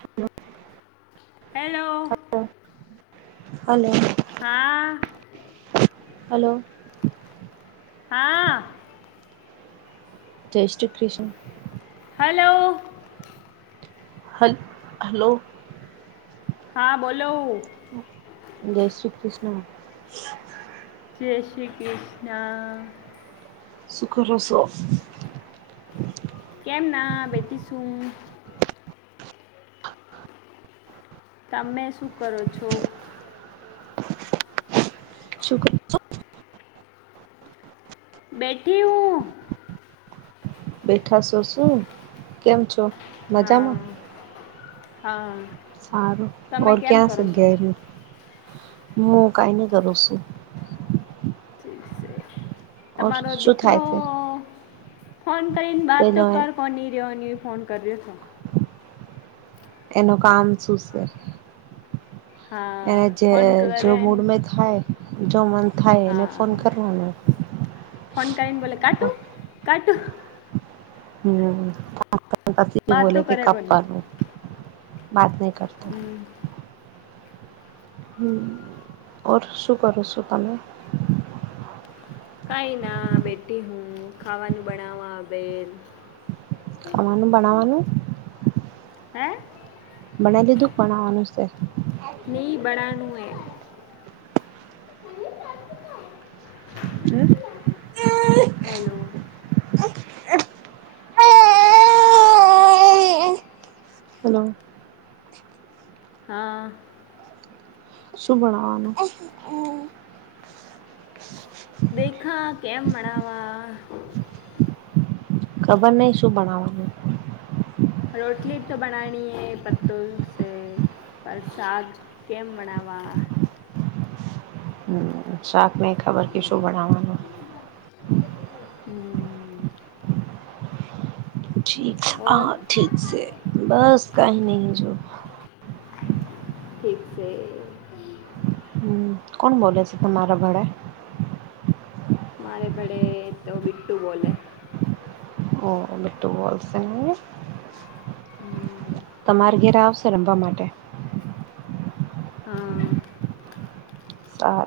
Hello hello hello હા hello હા જય Shri Krishna hello hello hello હા બોલો જય શ્રી કૃષ્ણ જય શ્રી કૃષ્ણા સુ કરો સો. કેમ ના બેટી છું. તમે શું કરો છો. શુક્ર બેઠી હું બેઠા છો શું કેમ છો હા મજામાં હા સારું તમે ઓર કેમ ક્યાં સ કરો છો ઘેરેએ મુ કઈ નઈ કરું છું. ઠીક છે ઓર તમારો શું દીકરો થાય છે ફોન કરીને બાત તો પેલો કર કોની રહેયોની ફોન કર્યો તો એનું કામ શું સે. હા એને જે ફોન કરે જો મૂડમાં ને- થાય જો મન થાય એને હા ફોન કરવાનો ફોન કરે ને બોલે કાટું કાટું હમ વાત તો બોલે કે કરે કબ કોને કરું વાત નહી કરતો હ ઓર શું કરો છો તમે. કઈ ના બેઠી હું ખાવાનું બડાવા બેલ. ખાવાનું બનાવાનું. હે. બનાયે દિધું બનાવાનું છે. ની બનાડ નુ હૈ. હલો. હે? હેલો હા. શું બણવાનું દેખા કેમ બડાવા. ખબર નહિ શું બનાવવાનું. રોટલી તો બનાની હે પત્તુ છે. પ્રસાદ કેમ બનાાવવા. હમ શાક નહી ખબર કે શું ભણાવવાનું. હમ. ઠીક ઓર હા ઠીક છે બસ કાઈ નહીં હ જો. ઠીક છે. હમ કોણ બોલે છે તમારા વડે. મારે વડે તો બીટ્ટું બોલે. ઓ બીટ્ટ બોલશે નહિ તમારે ઘેરે આવશે. રમવા માટે. હા આ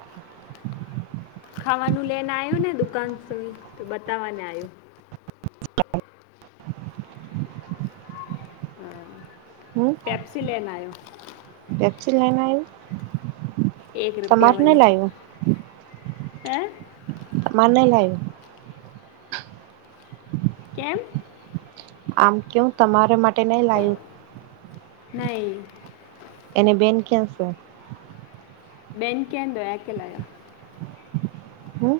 ખાવાનું લઈને આવ્યું ને દુકાન સુધ તો બતાવવાને આવ્યુ હ પેપ્સી લેના આવ્યો વક્ચ લેના આવ એક રૂપિયા મળલી હ મ નહી લાગ્યુ. કેમ આમ કેવ તમારા માટે નઈ લાવ્યુ. નહી એને બેન ક્યાં છે. બેન કં દોયાકે લયા. હમ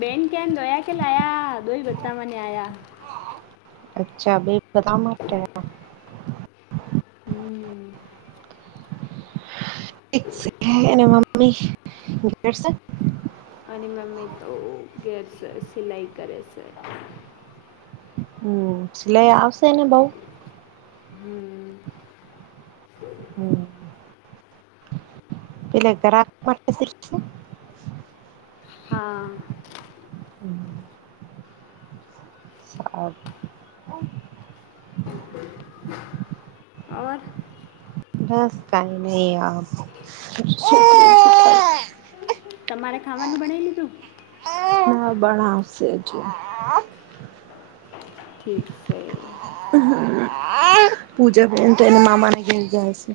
બેન કેમ ધોયા કે લયા દોહી ભતામાંને આયા અચ્છા બે બધ માટે હમ્મ ઠીક છે. એને મમ ગર છે. અને મમ્મી તો ગેરસ સિલાઈ કરે છે. હમ સિલાઈ આવશે ને બઉ હમ હમ્મ બલેગ દરા હા હ ઓર બસ ફાઈનલી આપ. તમારે ખાવાનું બનાવી લીધુ. હ બણાવશે હજુ ઠીક છે. પૂજા પ એ તો એને મામાને ક જાય છે.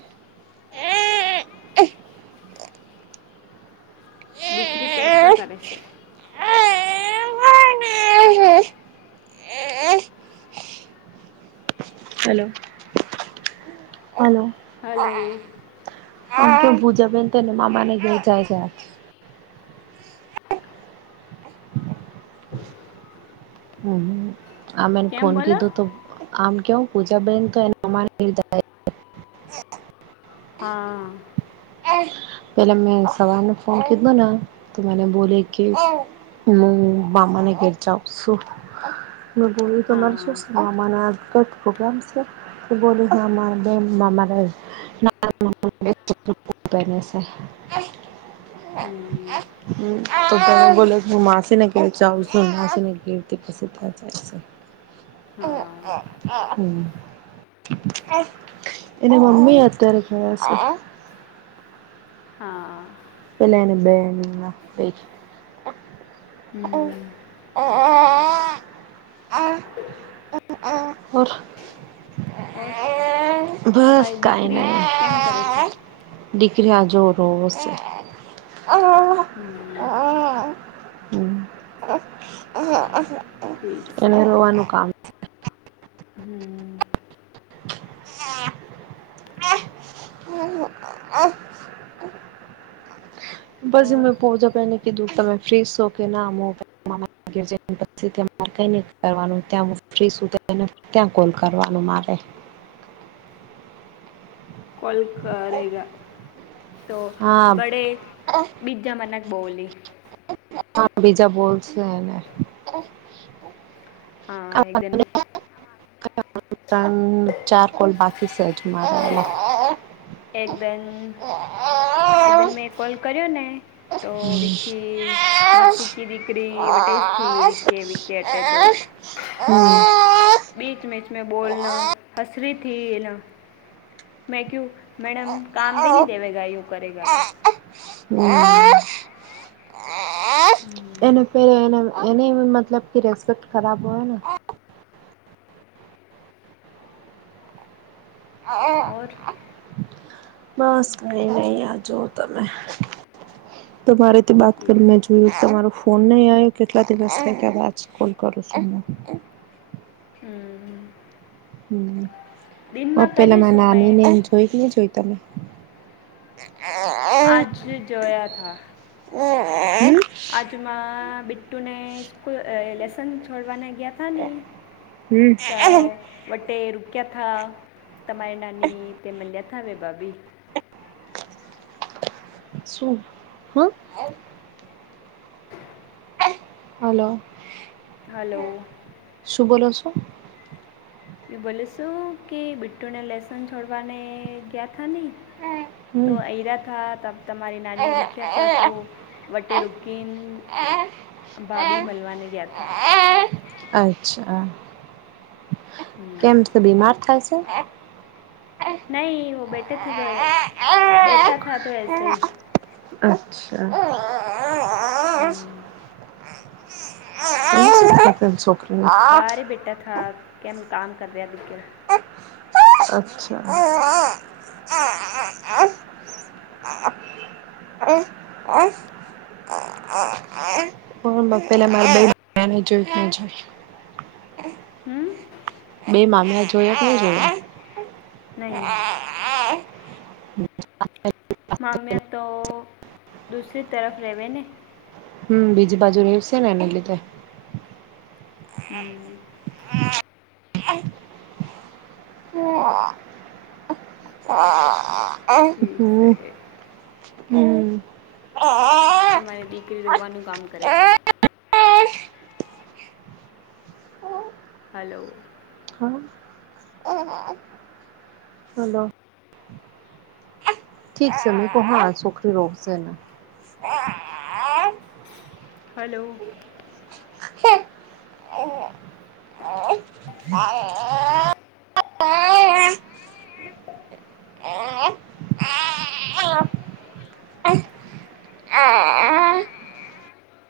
દીરી ટેક ક કરે છે. હલો હલો હલો બુજબ તને મામાાને ગ જાય જાય. હમ આમ એને કેમ ફોન બોલો કીધું તો આમ કેવ પૂછા બેન તો એમા હા પેલા મે સવારને ફોન કધું ના તો મે બોલે કે હું બમાને ઘેર જઉ છુ, મે હા બો તમારે [unintelligible] [unintelligible] હ હમ તો ત બોલો હું માસીને કી ચ આવ છુ, માસી ને ગીથી પછી ત્યાં જાય છે. હા હા એને મમ્મી અત્યારે ગયા છે. હા પેલા એના બેન હમ ઓર ઓર બસ તમારી કાઈ દીકરી કેમ કરે છે. નહી [unintelligible] હમ હમ [inaudible] ઠીક એને છે. રોવાનું કામ [inaudible] [inaudible] [unintelligible] મારે કઈ ન કરવાનું ત્યાં હું ફ્રી સુધી ત્યાં કોલ કરવાનું મારે કોલ કરેગા તો હા બડે બી જમનક બોલી હા બીજા બોલશે એને [inaudible] [inaudible] ત્રણ ચાર કોલ બાકી છે હજુ મારે એકદીન એકદીન મેં કોલ કર્યો ને [unintelligible] [unintelligible] [inaudible] [inaudible] [inaudible] એને એ મતલબ કે રેસ્પેક્ટ ખરાબ હોય ને [inaudible] બસ કઈ નહી આ જુઓ તમે તમારે તે [unintelligible] જો તમારો ફોન નહી આવ્યો કેટલા દિવસ [unintelligible] હમ, દિનમાં કર્યું શું મેં [inaudible] આજ જોયા હતા [inaudible] આજમાં બિટ્ટુને સ્કૂલ લેસન છોડવાના ગયા હમ [inaudible] [inaudible] શું હા? હલો હલો શું બોલો છો? એ બોલે શું કે બીટ્ટુને લેસન છોડવાને ગયા થા નહી તો હમ ઈરા થા તબ તમારી નાની દીખ્યા થા તો વટે રુકીન ભાભી મલવાને ગયા થા અચ્છા હમ. કેમ બીમાર થાય છે? નહીં [unintelligible] અચ્છા હમ [unintelligible] છોકરી બારે બેટા થા કેમ કામ કર રહ્યા [unintelligible] [unintelligible] હ હ [unintelligible] [unintelligible] હમ બે મામિયા જોયા કે નઈ જોયા? નહી. મામિયા તો દૂસરી તરફ રહેવે ને હમ બીજી બાજુ રેવશે ને એને લીધે હમ હા [inaudible] ઠીક છે [inaudible] હમ [inaudible] તમારી દીકરી રોવાનું કામ કરે છે. હલો હા હલો ઠીક છે મુ કઉ હુંન આ શોકરી રોગસે હલો. [inaudible] [inaudible]